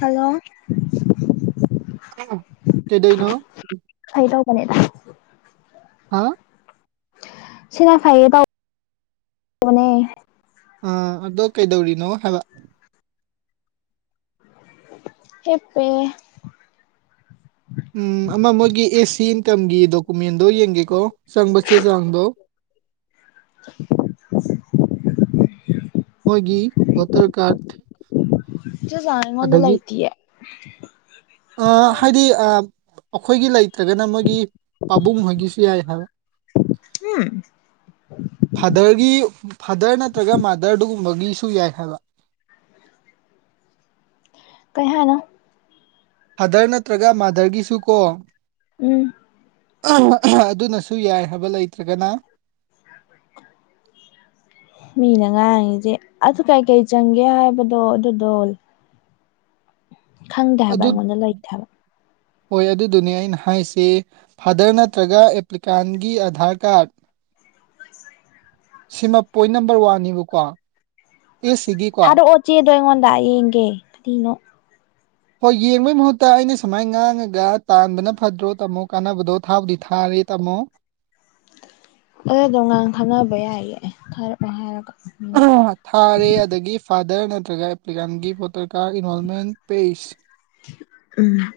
hello ꯀꯩꯗꯣꯏꯅꯣ ꯐꯩ ꯇꯧꯕꯅꯦꯗ ꯍꯥ ꯁꯤꯅꯥ ꯐꯩꯌꯦ ꯇꯧꯕꯅꯦ ꯑꯥ ꯑꯗꯣ ꯀꯩꯗꯧꯔꯤꯅꯣ ꯍꯥꯏꯕ ꯑꯦꯞ ꯄꯦ ꯎꯝ ꯑꯃ ꯃꯣꯏꯒꯤ ꯑꯦ ꯁꯤ ꯏꯟꯀꯝꯒꯤ ꯗꯣꯀꯨꯃꯦꯟꯗꯣ ꯌꯦꯡꯒꯦꯀꯣ ꯆꯪꯕ ꯆꯦ ꯆꯥꯡꯗꯣ [inaudible] ꯃꯣꯏꯒꯤ ꯕꯣꯇꯔ ꯀꯥꯔꯠ ꯆꯤꯆꯥꯡ ꯑꯩꯉꯣꯟꯗ ꯂꯩꯇꯤꯌꯦ ꯑꯥ ꯍꯥꯏꯗꯤ ꯑꯥꯞ ꯑꯩꯈꯣꯏꯒꯤ ꯂꯩꯇ꯭ꯔꯒꯅ ꯃꯣꯏꯒꯤ ꯄꯕꯨꯡ ꯍꯣꯏꯒꯤꯁꯨ ꯌꯥꯏ ꯍꯥꯕ ꯐꯥꯗꯔꯒꯤ ꯐꯥꯗꯔ ꯅꯠꯇ꯭ꯔꯒ ꯃꯥꯗꯔ ꯗꯨꯒꯨꯝꯕꯒꯤꯁꯨ ꯌꯥꯏ ꯍꯥꯏꯕ ꯀꯩ ꯍꯥꯏꯅꯣ ꯐꯗꯔ ꯅꯠꯇ꯭ꯔꯒ ꯃꯥꯗꯔꯒꯤꯁꯨꯀꯣ ꯎꯝ [unintelligible] ꯑꯗꯨꯅꯁꯨ ꯌꯥꯏ ꯍꯥꯏꯕ ꯂꯩꯇ꯭ꯔꯒꯅ ꯃꯤꯅ ꯉꯥꯡꯉꯤꯁꯦ ꯑꯗꯨ ꯀꯩꯀꯩ ꯆꯪꯒꯦ ꯍꯥꯏꯕꯗꯣ ꯑꯗꯨꯗꯣ ꯈꯪꯗꯦ ꯍꯥꯏꯕ ꯑꯗꯨ ꯑꯩꯉꯣꯟꯗ ꯂꯩꯇꯦ ꯍꯥꯏꯕ ꯍꯣꯏ ꯑꯗꯨꯗꯨꯅꯦ ꯑꯩꯅ ꯍꯥꯏꯁꯦ ꯐꯥꯗꯔ ꯅꯠꯇ꯭ꯔꯒ ꯑꯦꯄ꯭ꯂꯤꯀꯥꯟꯒꯤ ꯑꯙꯥꯔ ꯀꯥꯔꯠ [inaudible] ꯁꯤꯃ ꯄꯣꯏꯟ ꯅꯝꯕꯔ ꯋꯥꯟꯅꯤꯕꯀꯣ ꯑꯦꯁ ꯁꯤꯒꯤ ꯊꯥꯔꯛꯑꯣ ꯆꯦꯗꯣ ꯑꯩꯉꯣꯟꯗ ꯌꯦꯡꯒꯦ ꯀꯔꯤꯅꯣ ꯍꯣꯏ ꯌꯦꯡꯕꯩ ꯃꯍꯨꯠꯇ ꯑꯩꯅ ꯁꯨꯃꯥꯏ ꯉꯥꯡꯉꯒ ꯇꯥꯟꯕꯅ ꯐꯠꯇ꯭ꯔꯣ ꯇꯥꯃꯣ ꯀꯥꯟꯅꯕꯗꯣ ꯊꯥꯕꯨꯗꯤ ꯊꯥꯔꯦ ꯇꯥꯃꯣ ꯑꯗꯨꯗꯣ ꯉꯥꯡ ꯈꯟꯅꯕ ꯌꯥꯏꯌꯦ ꯊꯥꯔꯛꯑꯣ ꯍꯥꯏꯔꯒ ꯃꯤꯅ ꯊꯥꯔꯦ ꯑꯗꯒꯤ ꯐꯥꯗꯔ ꯅꯠꯇ꯭ꯔꯒ ꯑꯦꯄ꯭ꯂꯤꯀꯥꯟꯒꯤ voter card enrolment paste um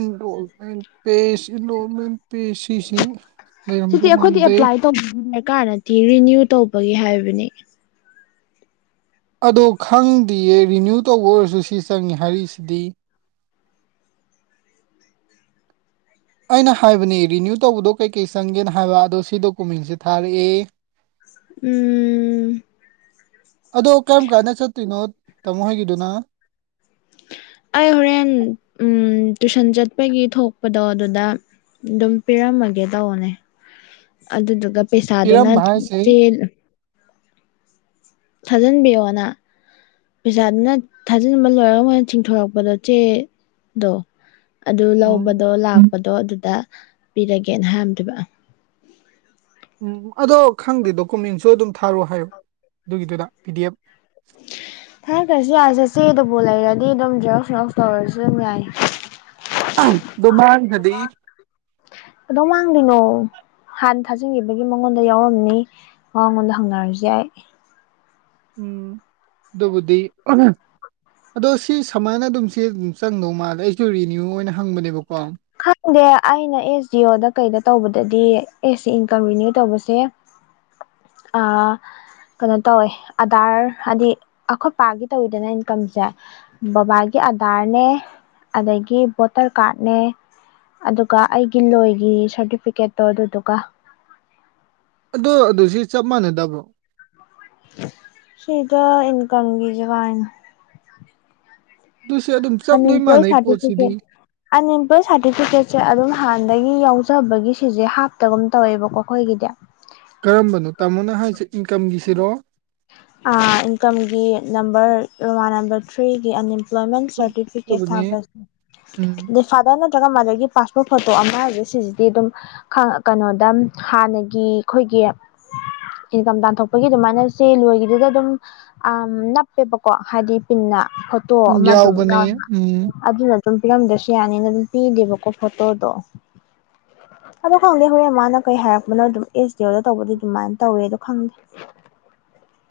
enrolment paste enrolment ꯄꯦ ꯁꯤꯁꯤ ꯂꯩꯔꯝꯗꯧ ꯃꯥꯟꯗꯦ [unintelligible] ꯀꯥꯔꯗꯤ ꯔꯤꯅ꯭ꯌꯨ ꯇꯧꯕꯒꯤ ꯍꯥꯏꯕꯅꯦ ꯑꯗꯣ ꯈꯪꯗꯤꯌꯦ ꯔꯤꯅ꯭ꯌꯨ ꯇꯧꯕ ꯑꯣꯏꯔꯁꯨ ꯁꯤ ꯆꯪꯉꯦ ꯍꯥꯏꯔꯤꯁꯤꯗꯤ ꯑꯩꯅ ꯍꯥꯏꯕꯅꯦ ꯔꯤꯅ꯭ꯌꯨ ꯇꯧꯕꯗꯣ ꯀꯩꯀꯩ ꯆꯪꯒꯦꯅ ꯍꯥꯏꯕ ꯑꯗꯣ ꯁꯤ ꯗꯣꯀꯨꯃꯦꯟꯁꯦ ꯊꯥꯔꯛꯑꯦ ꯎꯝ ꯑꯗꯣ ꯀꯔꯝ ꯀꯥꯟꯗ ꯆꯠꯇꯣꯏꯅꯣ ꯇꯥꯃꯣ ꯍꯣꯏꯒꯤꯗꯨꯅ ꯑꯩ ꯍꯣꯔꯦꯟ ꯎꯝ ꯇꯨꯏꯁꯟ ꯆꯠꯄꯒꯤ ꯊꯣꯛꯄꯗꯣ ꯑꯗꯨꯗ ꯑꯗꯨꯝ ꯄꯤꯔꯝꯃꯒꯦ ꯇꯧꯕꯅꯦ ꯑꯗꯨꯗꯨꯒ ꯄꯩꯁꯥꯗꯨꯅ ꯄꯤꯔꯝꯕ ꯍꯥꯏꯁꯦ ꯆꯦꯟ ꯊꯥꯖꯟꯕꯤꯌꯣꯅ ꯄꯩꯁꯥꯗꯨꯅ ꯊꯥꯖꯤꯟꯕ ꯂꯣꯏꯔ ꯃꯣꯏꯅ ꯆꯤꯡꯊꯣꯔꯛꯄꯗꯣ ꯆꯦꯗꯣ ꯑꯗꯨ ꯎꯝ ꯂꯧꯕꯗꯣ ꯂꯥꯛꯄꯗꯣ ꯑꯗꯨꯗ ꯄꯤꯔꯒꯦꯅ ꯍꯥꯏꯔꯝꯗꯣꯏꯕ ꯎꯝ ꯑꯗꯣ ꯈꯪꯗꯦ ꯗꯣꯀꯨꯃꯦꯟꯁꯨ ꯑꯗꯨꯝ ꯊꯥꯔꯣ ꯍꯥꯏꯌꯣ ꯑꯗꯨꯒꯤꯗꯨꯗ ꯄꯤꯗꯤꯑꯦꯐ ꯊꯥꯔꯛꯇꯁꯨ ꯌꯥꯏꯔꯦꯆꯦ ꯆꯦꯗꯨꯕꯨ ꯂꯩꯔꯗꯤ ꯑꯗꯨꯝ ꯖꯦꯔꯣꯛꯁ ꯖꯦꯔꯣꯛꯁ ꯇꯧꯔꯖꯨ ꯎꯨꯝ ꯌꯥꯏ [unintelligible] ꯗꯣ ꯃꯥꯡꯈ꯭ꯔꯗꯤ ꯀꯩꯗꯧ ꯃꯥꯡꯗꯣꯏꯅꯣ ꯍꯥꯟ ꯊꯥꯖꯤꯟꯒꯤꯕꯒꯤ ꯃꯉꯣꯟꯗ ꯌꯥꯎꯔꯝꯅꯤ ꯃꯉꯣꯟꯗ ꯍꯪꯅꯔꯖꯨ ꯌꯥꯏ ꯎꯝ ꯗꯨꯕꯨꯗꯤ ꯑꯗꯣ ꯁꯤ ꯁꯃꯥꯏꯅ ꯑꯗꯨꯝ ꯆꯦ ꯗꯨꯝ ꯆꯪꯗꯧ ꯃꯥꯜꯂꯦ ꯑꯩꯁꯨ ꯔꯤꯅ꯭ꯌꯨ ꯑꯣꯏꯅ ꯍꯪꯕꯅꯦꯕꯀꯣ ꯈꯪꯗꯦ ꯑꯩꯅ ꯑꯦꯁ ꯗꯤ ꯑꯣꯗ ꯀꯩꯗ ꯇꯧꯕꯗꯗꯤ ꯑꯦꯁ ꯏꯟꯀꯝ ꯔꯤꯅ꯭ꯌꯨ ꯇꯧꯕꯁꯦ ꯑꯥ ꯀꯩꯅꯣ ꯇꯧꯋꯦ ꯑꯙꯔ ꯑꯥꯗꯤ ꯑꯈꯣꯏ ꯄꯥꯒꯤ ꯇꯧꯋꯤꯗꯅ ꯏꯟꯀꯝꯒꯤꯁꯦ ꯕꯕꯥꯒꯤ ꯑꯗ꯭ꯥꯔꯅꯦ ꯑꯗꯒꯤ ꯚꯣꯇꯔ ꯀꯥꯔꯠꯅꯦ ꯑꯗꯨꯒ ꯑꯩꯒꯤ ꯂꯣꯏꯒꯤ ꯁꯥꯔꯇꯤꯐꯤꯀꯦꯠꯇꯣ ꯑꯗꯨꯗꯨꯒ ꯑꯗꯣ ꯑꯗꯨꯁꯤ ꯆꯞ ꯃꯥꯟꯅꯗꯕ꯭ꯔꯣ ꯁꯤꯗ ꯏꯟꯀꯝꯒꯤꯖꯦ ꯀꯥꯏꯅꯣ ꯑꯗꯨꯁꯨ ꯑꯗꯨꯝ ꯆꯞ ꯂꯣꯏ ꯑꯟꯏꯝꯄ꯭ꯂꯣꯏ ꯃꯥꯟꯅꯩ ꯄꯣꯠꯁꯤꯗꯤ ꯁꯔꯇꯤꯐꯤꯀꯦꯠ ꯑꯟꯏꯝꯄ꯭ꯂꯣꯏ ꯁꯥꯔꯇꯤꯐꯤꯀꯦꯠꯁꯦ ꯑꯗꯨꯝ ꯍꯥꯟꯅꯗꯒꯤ ꯌꯥꯎꯖꯕꯒꯤ ꯁꯤꯁꯦ ꯍꯥꯞꯇꯕꯒꯨꯝ ꯇꯧꯋꯦꯕꯀꯣ ꯑꯩꯈꯣꯏꯒꯤꯗꯤ ꯀꯔꯝꯕꯅꯣ ꯇꯥꯃꯣꯅ ꯍꯥꯏꯖꯦ ꯏꯟꯀꯝꯒꯤꯁꯤꯔꯣ ꯑꯥ ꯏꯟꯀꯝꯒꯤ ꯅꯝꯕꯔ ꯔꯣꯃꯥꯟ ꯅꯝꯕꯔ ꯊ꯭ꯔꯤꯒꯤ ꯑꯅꯤ ꯄ꯭ꯂꯣꯏꯃꯦꯟ ꯁꯔꯇꯤꯐꯤꯀꯦꯠ ꯊꯥꯕ ꯎꯝ ꯐꯥꯗꯔ ꯅꯠꯇ꯭ꯔꯒ ꯃꯥꯗꯔꯒꯤ ꯄꯥꯁꯄꯣꯔꯠ ꯐꯣꯇꯣ ꯑꯃ ꯍꯥꯏꯁꯦ ꯁꯤꯁꯤꯗꯤ ꯑꯗꯨꯝ ꯀꯩꯅꯣꯗ ꯍꯥꯟꯅꯒꯤ ꯑꯩꯈꯣꯏꯒꯤ ꯏꯟꯀꯝ ꯇꯥꯟꯊꯣꯛꯄꯒꯤ ꯑꯗꯨꯃꯥꯏꯅ ꯁꯤ ꯂꯣꯏꯒꯤꯗꯨꯗ ꯑꯗꯨꯝ ꯑ ꯅꯞꯄꯦꯕꯀꯣ ꯍꯥꯏꯗꯤ ꯄꯤꯟꯅ ꯇꯣ ꯑꯃ ꯑꯗꯨꯝ ꯌꯥꯎꯕꯅꯦ ꯌꯥꯎꯕ ꯎꯝ ꯑꯗꯨꯅ ꯑꯗꯨꯨꯝ ꯄꯤꯔꯝꯗ꯭ꯔꯁꯨ ꯌꯥꯅꯤꯅ ꯑꯗꯨꯝ ꯄꯤꯗꯦꯕꯀꯣ ꯐꯣꯇꯣꯗꯣ ꯑꯗꯣ ꯈꯪꯗꯦ ꯍꯣꯔꯦꯟ ꯃꯥꯅ ꯀꯩ ꯍꯥꯏꯔꯛꯄꯅꯣ ꯑꯗꯨꯝ ꯑꯦꯁ ꯗꯤ ꯑꯣꯗ ꯇꯧꯕꯗꯤ ꯑꯗꯨꯃꯥꯏꯟ ꯇꯧꯋꯦ ꯑꯗꯣ ꯈꯪꯗꯦ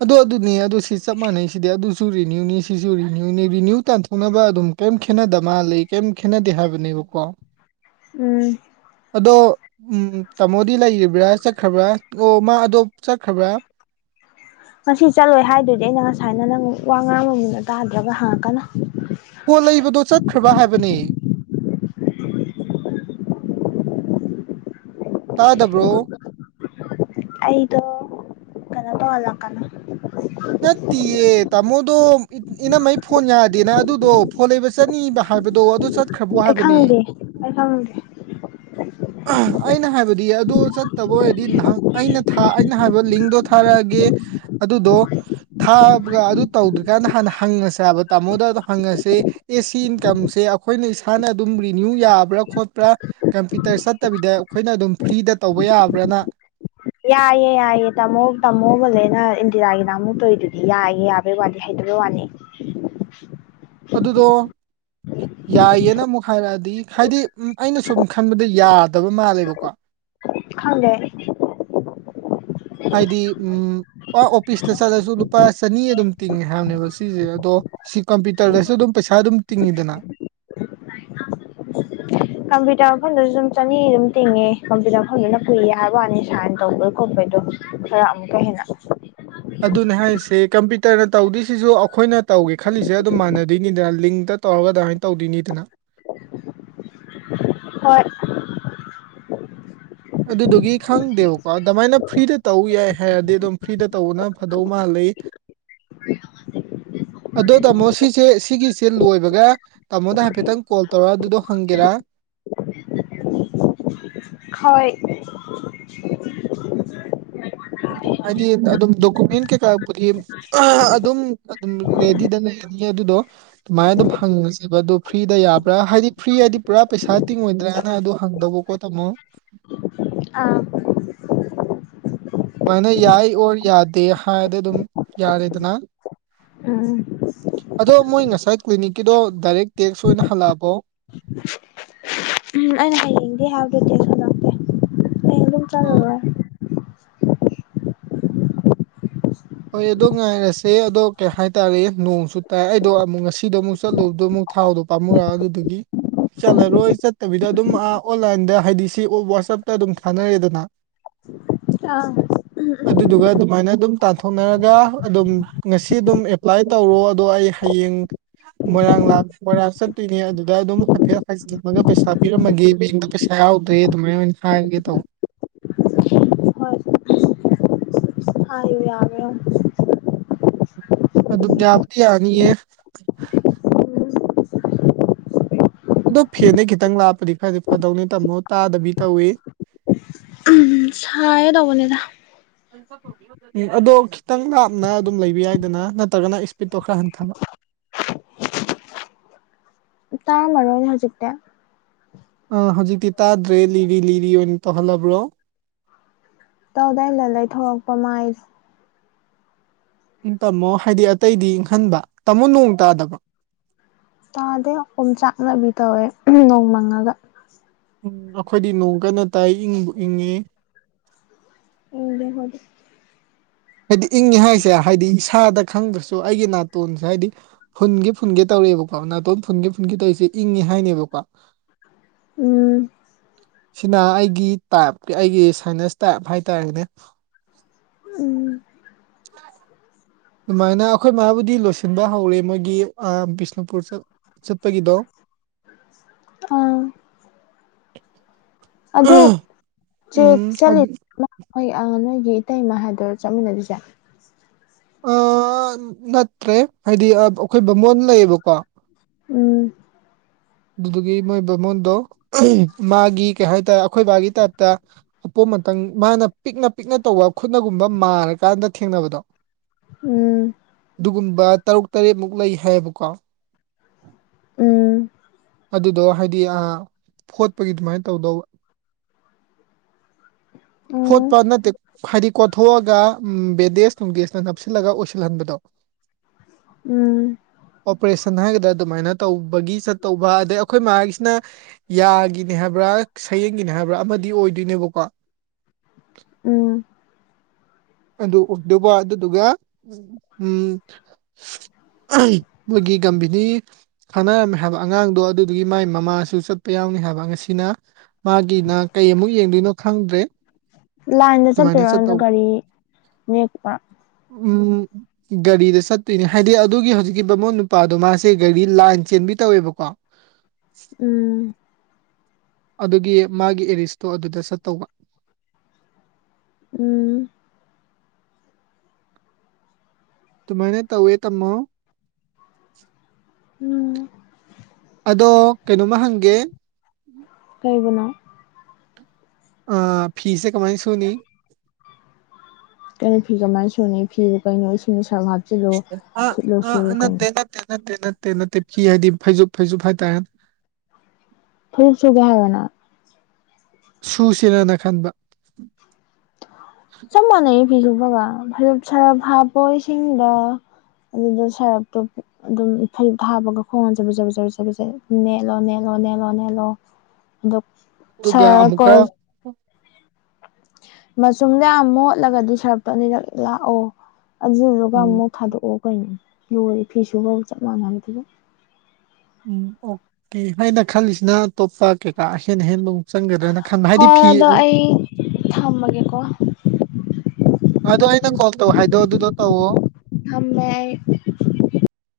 ꯑꯗꯨ ꯑꯗꯨꯅꯤ ꯑꯗꯨ ꯁꯤ ꯆꯞ ꯃꯥꯟꯅꯩ ꯁꯤꯗꯤ ꯑꯗꯨꯁꯨ ꯔꯤꯅ꯭ꯌꯨꯅꯤ ꯁꯤꯁꯨ ꯔꯤꯅ꯭ꯌꯨꯅꯤ ꯔꯤꯅ꯭ꯌꯨ ꯇꯥꯟ ꯊꫭꯛꯅꯕ ꯑꯗꯨꯝ ꯀꯩꯝ ꯈꯦꯠꯅꯗ ꯃꯥꯂꯤ ꯀꯩꯝ ꯈꯦꯠꯅꯗꯦ ꯍꯥꯏꯕꯅꯦꯕꯀꯣ ꯎꯝ ꯑꯗꯣ ꯎꯝ ꯇꯥꯃꯣꯗꯤ ꯂꯩꯔꯤꯕ꯭ꯔ ꯆꯠꯈ꯭ꯔꯕ꯭ꯔ ꯑꯣ ꯃꯥ ꯑꯗꯣ ꯆꯠꯈ꯭ꯔꯕ꯭ꯔ ꯉꯁꯤ ꯆꯠꯂꯣꯏ ꯍꯥꯏꯗꯨꯗꯤ ꯑꯩꯅ ꯉꯁꯥꯏꯅ ꯅꯪ ꯋꯥ ꯉꯥꯡꯕ ꯃꯨꯟꯅ ꯇꯥꯗ꯭ꯔꯒ ꯍꯪꯉꯛꯀꯅꯨ ꯄꯣꯠ ꯂꯩꯕꯗꯣ ꯆꯠꯈ꯭ꯔꯕ ꯍꯥꯏꯕꯅꯦ ꯇꯥꯗꯕ꯭ꯔꯣ ꯑꯩꯗꯣ ꯀꯅꯣ ꯇꯧꯍꯜꯂꯛꯀꯅꫭ ꯅꯠꯇꯤꯌꯦ ꯇꯥꯃꯣꯗꯣ ꯏꯅꯝꯃꯩ ꯐꯣꯟ ꯌꯥꯗꯦꯅ ꯑꯗꯨꯗꯣ ꯐꯣꯟ ꯂꯩꯕ ꯆꯠꯅꯤꯕ ꯍꯥꯏꯕꯗꯣ ꯑꯗꯨ ꯆꯠ ꯑꯩ ꯈꯪꯗꯦ ꯑꯩ ꯈꯪꯗꯦ [unintelligible] ꯑꯩꯅ ꯍꯥꯏꯕꯗꯤ ꯑꯗꯨ ꯆꯠꯇꯕ ꯑꯣꯏꯔꯗꯤ [unintelligible] ꯑꯩꯅ ꯊꯥ ꯑꯩꯅ ꯍꯥꯏꯕ ꯂꯤꯡꯗꯣ ꯊꯥꯔꯛꯑꯒꯦ ꯑꯗꯨꯗꯣ ꯊꯥꯕꯒ ꯑꯗꯨ ꯇꯧꯗ꯭ꯔꯤꯀꯥꯟꯗ ꯍꯥꯟꯅ ꯍꯪꯉꯁꯦ ꯍꯥꯏꯕ ꯇꯥꯃꯣꯗ ꯍꯥꯟꯅ ꯍꯪꯉꯁꯤ ꯑꯦ ꯁꯤ ꯏꯟꯀꯝꯁꯦ ꯑꯩꯈꯣꯏꯅ ꯏꯁꯥꯅ ꯑꯗꯨꯝ ꯔꯤꯅ꯭ꯌꯨ ꯌꯥꯕ꯭ꯔ ꯈꯣꯠꯄ꯭ꯔ ꯀꯝꯄꯤ ꯇꯔ ꯆꯠꯇꯕꯤꯗ ꯑꯩꯈꯣꯏꯅ ꯑꯗꯨꯝ ꯐ꯭ꯔꯤꯗ ꯇꯧꯕ ꯌꯥꯕ꯭ꯔꯅ ꯌꯥꯏꯌꯦ ꯌꯥꯏꯌꯦ ꯇꯥꯃꯣ ꯇꯝꯃꯣ ꯕꯥꯂꯦꯟꯅ ꯏꯟꯗꯤꯔꯥꯒꯤ ꯅꯥꯍꯟꯃꯨꯛ ꯇꯧꯋꯤꯗꯨꯗꯤ ꯌꯥꯏꯌꯦ ꯌꯥ ꯕꯩ ꯋꯥꯗꯤ ꯍꯩꯇꯕꯩ ꯋꯥꯅꯦ ꯑꯗꯨꯗꯣ ꯌꯥꯏꯌꯦꯅ ꯑꯃꯨꯛ ꯍꯥꯏꯔꯛꯑꯗꯤ ꯍꯥꯏꯗꯤ ꯑꯩꯅ ꯁꯨꯝ ꯈꯟꯕꯗ ꯌꯥꯗꯕ ꯃꯥꯜꯂꯦꯕꯀꯣ ꯈꯪꯗꯦ ꯍꯥꯏꯗꯤ ꯎꯝ ꯑꯣꯄꯤꯁꯇ ꯆꯠꯂꯁꯨ ꯂꯨꯄꯥ ꯆꯅꯤ ꯑꯗꯨꯝ ꯇꯤꯡꯉꯦ ꯍꯥꯏꯕꯅꯦꯕ ꯁꯤꯁꯦ ꯑꯗꯣ ꯁꯤ ꯀꯝꯄ꯭ꯌꯨꯇꯔꯗꯁꯨ ꯑꯗꯨꯝ ꯄꯩꯁꯥ ꯑꯗꯨꯝ ꯇꯤꯡꯉꯤꯗꯅ ꯀꯝꯄ꯭ꯌꯨꯇꯔ ꯃꯐꯝꯗꯨꯖꯨ ꯑꯗꯨꯝ ꯆꯅꯤ ꯑꯗꯨꯝ ꯇꯤꯡꯉꯦ ꯀꯝꯄ꯭ꯌꯨꯇꯔ ꯃꯐꯝꯗꯅ ꯀꯨꯏ ꯍꯥꯏꯕ ꯋꯥꯅꯤ ꯁꯥꯏꯟ ꯇꯧꯕ ꯈꯣꯠꯄꯩꯗꯣ ꯈꯔ ꯑꯃꯨꯛꯀ ꯍꯦꯟꯅ ꯑꯗꯨꯅꯦ ꯍꯥꯏꯁꯦ ꯀꯝꯄ꯭ꯌꯨꯇꯔꯅ ꯇꯧꯗꯣꯏꯁꯤꯁꯨ ꯑꯩꯈꯣꯏꯅ ꯇꯧꯒꯦ ꯈꯜꯂꯤꯁꯦ ꯑꯗꯨꯝ ꯃꯥꯟꯅꯗꯨꯏꯅꯤꯗꯅ ꯂꯤꯡꯇ ꯇꯧꯔꯒ ꯑꯗꯨꯃꯥꯏ ꯇꯧꯗꯣꯏꯅꯤꯗꯅ ꯍꯣꯏ ꯑꯗꯨꯗꯨꯒꯤ ꯈꯪꯗꯦꯕꯀꯣ ꯑꯗꯨꯃꯥꯏꯅ ꯐ꯭ꯔꯤꯗ ꯇꯧ ꯌꯥꯏ ꯍꯥꯏꯔꯗꯤ ꯑꯗꯨꯝ ꯐ꯭ꯔꯤꯗ ꯇꯧꯕꯅ ꯐꯗꯧ ꯃꯥꯟꯂꯤ [inaudible] ꯑꯗꯣ ꯇꯥꯃꯣ ꯁꯤꯁꯦ ꯁꯤꯒꯤꯁꯦ ꯂꯣꯏꯕꯒ ꯇꯥꯃꯣꯗ ꯍꯥꯏꯐꯦꯠꯇꯪ ꯀꯣꯜ ꯇꯧꯔ ꯑꯗꯨꯗꯣ ꯍꯪꯒꯦꯔ ꯍꯣꯏ ꯎꯝ ꯍꯥꯏꯗꯤ ꯑꯗꯨꯝ ꯗꯣꯀꯨꯃꯦꯟ ꯀꯩꯀꯕꯨꯗꯤ ꯑꯥꯍ ꯑꯗꯨꯝ ꯑꯗꯨꯝ ꯔꯦꯗꯤꯗ ꯂꯩꯔꯅꯤ ꯑꯗꯨꯗꯣ ꯑꯗꯨꯃꯥꯏꯅ ꯑꯗꯨꯝ ꯍꯪꯉꯁꯦꯕ ꯑꯗꯨꯣ ꯐ꯭ꯔꯤꯗ ꯌꯥꯕ꯭ꯔꯥ ꯍꯥꯏꯗꯤ ꯐ꯭ꯔꯤ ꯍꯥꯏꯗꯤ ꯄꯨꯔꯥ ꯄꯩꯁꯥ ꯇꯤꯡꯉꯣꯏꯗ꯭ꯔꯥꯅ ꯑꯗꯨ ꯍꯪꯗꯧꯕ ꯀꯣ ꯇꯥꯃꯣ ꯑꯥ ꯑꯗꯨꯨꯃꯥꯏꯅ ꯌꯥꯏ ꯑꯣꯔ ꯌꯥꯗꯦ ꯍꯥꯏꯔꯗꯤ ꯑꯗꯨꯝ ꯌꯥꯔꯦꯗꯅ ꯎꯝ ꯑꯗꯣ ꯃꯣꯏ ꯉꯁꯥꯏ ꯀ꯭ꯂꯤꯅꯤꯛꯀꯤꯗꯣ ꯗꯥꯏꯔꯦꯛ ꯇꯦꯛꯁ ꯑꯣꯏꯅ ꯍꯜꯂꯛꯑꯕꯣ ꯎꯝ ꯑꯩꯅ ꯍꯌꯦꯡꯗꯤ ꯍꯥꯏꯕꯗꯨ ꯇꯦꯛꯁ ꯍꯟꯂꯛꯇꯦ ꯍꯌꯦꯡ ꯑꯗꯨꯝ ꯑ ꯆꯠꯂꯔꯣ ꯍꯣꯏ ꯑꯗꯣ ꯉꯥꯏꯔꯁꯦ ꯑꯗꯣ ꯀꯩ ꯍꯥꯏꯇꯥꯔꯦ ꯅꯣꯡꯁꯨ ꯇꯥꯏ ꯑꯩꯗꯣ ꯑꯃꯨꯛ ꯉꯁꯤꯗꯣ ꯑꯃꯨꯛ ꯆꯠꯂꯨꯕꯗꯣ ꯑꯃꯨꯛ ꯊꯥꯎꯗꯣ ꯄꯥꯝꯃꯨꯔꯛꯑꯕ ꯑꯗꯨꯗꯨꯒꯤ ꯆꯠꯂꯔꯣꯏ ꯆꯠꯇꯕꯤꯗ ꯑꯗꯨꯝ ꯑ ꯑꯣꯟꯂꯥꯏꯟꯗ ꯍꯥꯏꯗꯤ ꯁꯤ ꯋꯥꯆꯞꯇ ꯑꯗꯨꯝ ꯊꯥꯅꯔꯦꯗꯅ ꯑ ꯑꯗꯨꯗꯨꯒ ꯑꯗꯨꯃꯥꯏꯅ ꯑꯗꯨꯝ ꯇꯥꯟꯊꯣꯛꯅꯔꯒ ꯑꯗꯨꯝ ꯉꯁꯤ ꯑꯗꯨꯝ ꯑꯦꯄ꯭ꯂꯥꯏ ꯇꯧꯔꯣ ꯑꯗꯣ ꯑꯩ ꯍꯌꯦꯡ ꯃ‌ꯣꯏꯔꯥꯡ ꯂꯥꯛ ꯃ‌ꯣꯏꯔꯥꯡ ꯆꯠꯇ‌ꯣꯏꯅ‌ꯦ ꯑꯗꯨꯗ ꯑꯗꯨꯝ ꯍꯥꯏꯐꯦꯠ ꯍꯥꯏꯖꯟꯂꯒ ꯄꯩꯁꯥ ꯄꯤꯔꯝꯃꯒꯦ ꯕꯦꯡꯗ ꯄꯩꯁꯥ ꯌꯥꯥꯎꯗꯦ ꯑꯗꯨꯃꯥꯏ ꯑꯣꯏꯅ ꯈꯥꯏꯔꯒꯦ ꯇꯧꯕ ꯍꯥꯌꯨ ꯌꯥꯕ꯭ꯔꯥ ꯌꯦꯡꯉꯨ ꯑꯗꯨꯝ ꯌꯥꯕꯨꯗꯤ ꯌꯥꯅꯤꯌꯦ ꯌꯦꯡꯉꯣ ꯑꯗꯣ ꯐꯦꯟꯗꯩ ꯈꯤꯇꯪ ꯂꯥꯞꯄꯗꯤ ꯈꯔꯗꯤ ꯐꯗꯧꯅꯤ ꯇꯥꯃꯣ ꯇꯥꯗꯕꯤ ꯇꯧꯏ ꯁꯥꯏꯌ‌ꯦ ꯇꯧꯕꯅꯤꯗ [unintelligible] ꯎꯝ ꯑꯗꯣ ꯈꯤꯇꯪ ꯂꯥꯞꯅ ꯑꯗꯨꯝ ꯂꯩꯕ ꯌꯥꯏꯗꯅ ꯅꯠꯇ꯭ꯔꯒꯅ ꯏꯁꯄꯤꯠꯇꯣ ꯈꯔ ꯍꯟꯊꯕ ꯇꯥꯔꯝꯃꯔꯣꯏ ꯅꯦ ꯍꯧꯖꯤꯛꯇꯤ ꯑ ꯍꯧꯖꯤꯛꯇꯤ ꯇꯥꯗ꯭ꯔꯦ ꯂꯤꯔꯤ ꯂꯤꯔꯤ ꯑꯣꯏꯅ ꯇꯧꯍꯜꯂꯕ꯭ꯔꯣ ꯇꯧꯗꯦ ꯑꯩꯅ ꯂꯩꯊꯣꯔꯛꯄ ꯃꯥꯏꯁꯦ ꯏꯪ ꯇꯥꯃꯣ ꯍꯥꯏꯗꯤ ꯑꯇꯩꯗꯤ ꯏꯪꯍꯟꯕ ꯇꯥꯃꯣ ꯅꯣꯡ ꯇꯥꯗꯕ꯭ꯔꯣ ꯇꯥꯗꯦ ꯑꯣꯝꯆꯥꯛꯅꯕꯤ ꯇꯧꯋꯦ ꯎꯝ ꯅꯣꯡ ꯃꯪꯉꯒ ꯎꯝ ꯑꯩꯈꯣꯏꯗꯤ ꯅꯣꯡ ꯀꯟꯅ ꯇꯥꯏ ꯏꯪꯕꯨ ꯏꯪꯉꯦ ꯏꯪꯗꯦ ꯑꯈꯣꯏꯗꯤ ꯍꯥꯏꯗꯤ ꯏꯪꯉꯦ ꯍꯥꯏꯁꯦ ꯍꯥꯏꯗꯤ ꯏꯁꯥꯗ ꯈꯪꯗ꯭ꯔꯁꯨ ꯑꯩꯒꯤ ꯅꯥꯇꯣꯟꯁꯦ ꯍꯥꯏꯗꯤ ꯐꯨꯟꯒ‌ꯦ ꯐꯨꯟꯒ‌ꯦ ꯇꯧꯔꯦꯕꯀꯣ ꯅꯥꯇꯣꯟ ꯐꯨꯟꯒ‌ꯦ ꯐꯨꯟꯒ‌ꯦ ꯇꯧꯔꯤꯁꯦ ꯏꯪꯉꯦ ꯍꯥꯏꯅꯦꯕꯀꯣ ꯎꯝ ꯁꯤꯅ ꯑꯩꯒꯤ ꯇꯥꯏꯞꯀꯤ ꯑꯩꯒꯤ ꯁꯥꯏꯅꯁ ꯇꯥꯏꯞ ꯍꯥꯏꯇꯥꯔꯦꯅꯦ ꯎꯝ ꯑꯗꯨꯃꯥꯏꯅ ꯑꯩꯈꯣꯏ ꯃꯥꯕꯨꯗꯤ ꯂꯣꯏꯁꯤꯟꯕ ꯍꯧꯔꯦ ꯃꯣꯏꯒꯤ ꯑ ꯕꯤꯁꯅꯨꯄꯨꯔ ꯆꯠ ꯆꯠꯄꯒꯤꯗꯣ ꯑꯥ ꯑꯗꯨ ꯆꯦꯛ ꯎꯝ ꯆꯠꯂꯤ ꯍꯥꯏꯗꯤ ꯍꯣꯏ ꯑ ꯅꯣꯏꯒꯤ ꯏꯇꯩꯃ ꯍꯥꯏꯗꯨꯔꯥ ꯆꯠꯃꯤꯟꯅꯗꯨꯏꯁꯦ ꯑꯥ ꯅꯠꯇ꯭ꯔꯦ ꯍꯥꯏꯗꯤ ꯑꯩꯈꯣꯏ ꯕꯥꯃꯣꯟ ꯂꯩꯌꯦꯕꯀꯣ ꯎꯝ ꯑꯗꯨꯗꯨꯒꯤ ꯃꯣꯏ ꯕꯃꯣꯟꯗꯣ ꯃꯥꯒꯤ ꯀꯩ ꯍꯥꯏꯇꯥꯔꯦ ꯑꯩꯈꯣꯏ ꯕꯥꯒꯤ ꯇꯥꯏꯞꯇ ꯑꯄꯣꯝ ꯑꯇꯪ ꯃꯥꯅ ꯄꯤꯛꯅ ꯄꯤꯛꯅ ꯇꯧꯕ ꯈꯨꯠꯅꯒꯨꯝꯕ ꯃꯥꯔꯀꯥꯟꯗ ꯊꯦꯡꯅꯕꯗꯣ ꯎꯝ ꯗꯨꯒꯨꯝꯕ ꯇꯔꯨꯛ ꯇꯔꯦꯠꯃꯨꯛ ꯂꯩ ꯍꯥꯏꯌꯦꯕꯀꯣ ꯎꯝ ꯑꯗꯨꯗꯣ ꯍꯥꯏꯗꯤ ꯑ ꯐꯣꯠꯄꯒꯤ ꯑꯗꯨꯃꯥꯏꯅ ꯇꯧꯗꯧꯕ ꯎꯝ ꯐꯣꯠꯄ ꯅꯠꯇꯦ ꯍꯥꯏꯗꯤ ꯀꯣꯠꯊꯣꯛꯑꯒ ꯕꯦꯟꯗꯦꯖ ꯅꯨꯡꯗꯦꯖꯅ ꯅꯞꯁꯤꯜꯂꯒ ꯑꯣꯏꯁꯤꯜꯍꯟꯕꯗꯣ ꯎꯝ ꯑꯣꯄꯔꯦꯁꯟ ꯍꯥꯏꯒꯗ꯭ꯔꯥ ꯑꯗꯨꯃꯥꯏꯅ ꯇꯧꯕꯒꯤ ꯆꯠꯇꯧꯕ ꯑꯗꯩ ꯑꯩꯈꯣꯏ ꯃꯥꯒꯤꯁꯤꯅ ꯌꯥꯒꯤꯅꯦ ꯍꯥꯏꯕ꯭ꯔꯥ ꯁꯌꯦꯡꯒꯤꯅꯦ ꯍꯥꯏꯕ꯭ꯔꯥ ꯑꯃꯗꯤ ꯑꯣꯏꯗꯣꯏꯅꯦꯕꯀꯣ ꯎꯝ ꯑꯗꯨ ꯎꯝꯗꯨꯕ ꯑꯗꯨꯗꯨꯒ ꯎꯝ ꯃꯣꯏꯒꯤ ꯒꯝꯕꯤꯅꯤ ꯊꯥꯅꯔꯝꯃꯤ ꯍꯥꯏꯕ ꯑꯉꯥꯡꯗꯣ ꯑꯗꯨꯗꯨꯒꯤ ꯃꯥꯏ ꯃꯃꯥꯁꯨ ꯆꯠꯄ ꯌꯥꯎꯅꯤ ꯍꯥꯏꯕ ꯉꯁꯤꯅ ꯃꯥꯒꯤꯅ ꯀꯩ ꯑꯃꯨꯛ ꯌꯦꯡꯗꯣꯏꯅꯣ ꯈꯪꯗ꯭ꯔꯦ ꯂꯥꯏꯟꯗ ꯑꯗꯨꯃꯥꯏꯅ ꯆꯠꯇꯣꯏꯔꯣ ꯑꯗꯣ ꯆꯠꯇꯧꯕ ꯒꯥꯔꯤ ꯅꯦꯛꯄ ꯎꯝ ꯒꯥꯔꯤꯗ ꯆꯠꯇꯣꯏꯅꯦ ꯍꯥꯏꯗꯤ ꯑꯗꯨꯒꯤ ꯍꯧꯖꯤꯛꯀꯤ ꯕꯃꯣꯟ ꯅꯨꯄꯥꯗꯣ ꯃꯥꯁꯦ ꯒꯥꯔꯤ ꯂꯥꯏꯟ ꯆꯦꯟꯕꯤ ꯇꯧꯋꯦꯕꯀꯣ ꯎꯝ ꯑꯗꯨꯒꯤ ꯃꯥꯒꯤ ꯑꯦꯔꯤꯁꯇꯣ ꯑꯗꯨꯗ ꯆꯠꯇꯧꯕ ꯎꯝ ꯗꯨꯃꯥꯏꯅ ꯇꯧꯋꯦ ꯇꯝꯃꯣ ꯎꯝ ꯑꯗꯣ ꯀꯩꯅꯣꯃ ꯍꯪꯒꯦ ꯀꯩꯕꯨꯅꯣ ꯑ ꯐꯤꯁꯦ ꯀꯃꯥꯏ ꯁꯨꯅꯤ ꯀꯩꯅꯣ ꯐꯤ ꯀꯃꯥꯏꯅ ꯁꯨꯅꯤ ꯐꯤꯕꯨ ꯀꯩꯅꯣ ꯏꯁꯤꯡꯗ ꯁꯔꯞ ꯍꯥꯞ ꯑꯥ ꯑꯥ ꯅꯠꯇꯦ ꯅꯠꯇꯦ ꯅꯠꯇꯦ ꯅꯠꯇꯦ ꯅꯠꯇꯦ ꯐꯤ ꯍꯥꯏꯗꯤ ꯐꯩꯖꯨꯞ ꯐꯩꯖꯨꯞ ꯍꯥꯏꯇꯥꯔꯦ ꯐꯩꯖꯨꯞ ꯁꯨꯒꯦ ꯍꯥꯏꯔꯣ ꯅꯪ ꯁꯨꯁꯤꯔꯅ ꯈꯟꯕ ꯆꯞ ꯃꯥꯟꯅꯩ ꯐꯤ ꯁꯨꯕꯒ ꯐꯩ ꯁꯔꯞ ꯍꯥꯞꯄꯣ ꯏꯁꯤꯡꯗ ꯑꯗꯨꯗꯣ ꯁꯔꯞ ꯇꯣꯞꯄꯤ ꯑꯗꯨꯝ ꯐꯩꯌꯨꯞꯇꯣ ꯍꯥꯞꯄꯒ ꯈꯣꯡꯅ ꯆꯕꯤꯠ ꯆꯕꯤꯠ ꯆꯕꯤꯠ ꯆꯕꯤꯠ ꯆꯕꯤꯠ ꯅꯦꯠꯂꯣ ꯅꯦꯠꯂꯣ ꯅꯦꯠꯂꯣ ꯅꯦꯠꯂꯣ ꯑꯗꯣ ꯑꯗꯨꯒ ꯁꯔꯞꯀ ꯑꯃꯨꯛꯀ ꯃꯆꯨꯝꯗꯣ ꯌꯥꯝ ꯃꯣꯠꯂꯒꯗꯤ ꯁꯔꯞꯇꯣ ꯑꯅꯤꯔꯛ ꯂꯥꯛꯑꯣ ꯑꯗꯨꯗꯨꯒ ꯎꯝ ꯑꯃꯨꯛ ꯊꯥꯗꯣꯛꯑꯣ ꯀꯩꯅꯣ ꯂꯣꯏꯔꯦ ꯐꯤꯁꯨꯕꯧ ꯆꯞ ꯃꯥꯟꯅꯕꯗꯨꯕꯨ ꯎꯝ ꯑꯣꯀꯦ ꯑꯩꯅ ꯈꯜꯂꯤꯁꯤꯅ ꯑꯇꯣꯞꯄ ꯀꯩꯀꯥ ꯑꯍꯦꯟ ꯑꯍꯦꯟꯕ ꯆꯪꯒꯗ꯭ꯔꯅ ꯈꯟꯕ ꯍꯥꯏꯗꯤ ꯍꯣꯏ ꯐꯤ ꯑꯗꯣ ꯑꯩ ꯊꯝꯃꯒꯦꯀꯣ ꯑꯗꯣ ꯑꯩ ꯅꯪ ꯀꯣꯜ ꯇꯧ ꯍꯥꯏꯗꯣ ꯑꯗꯨꯗꯣ ꯇꯧꯋꯣ ꯊꯝꯃꯦ ꯑꯩ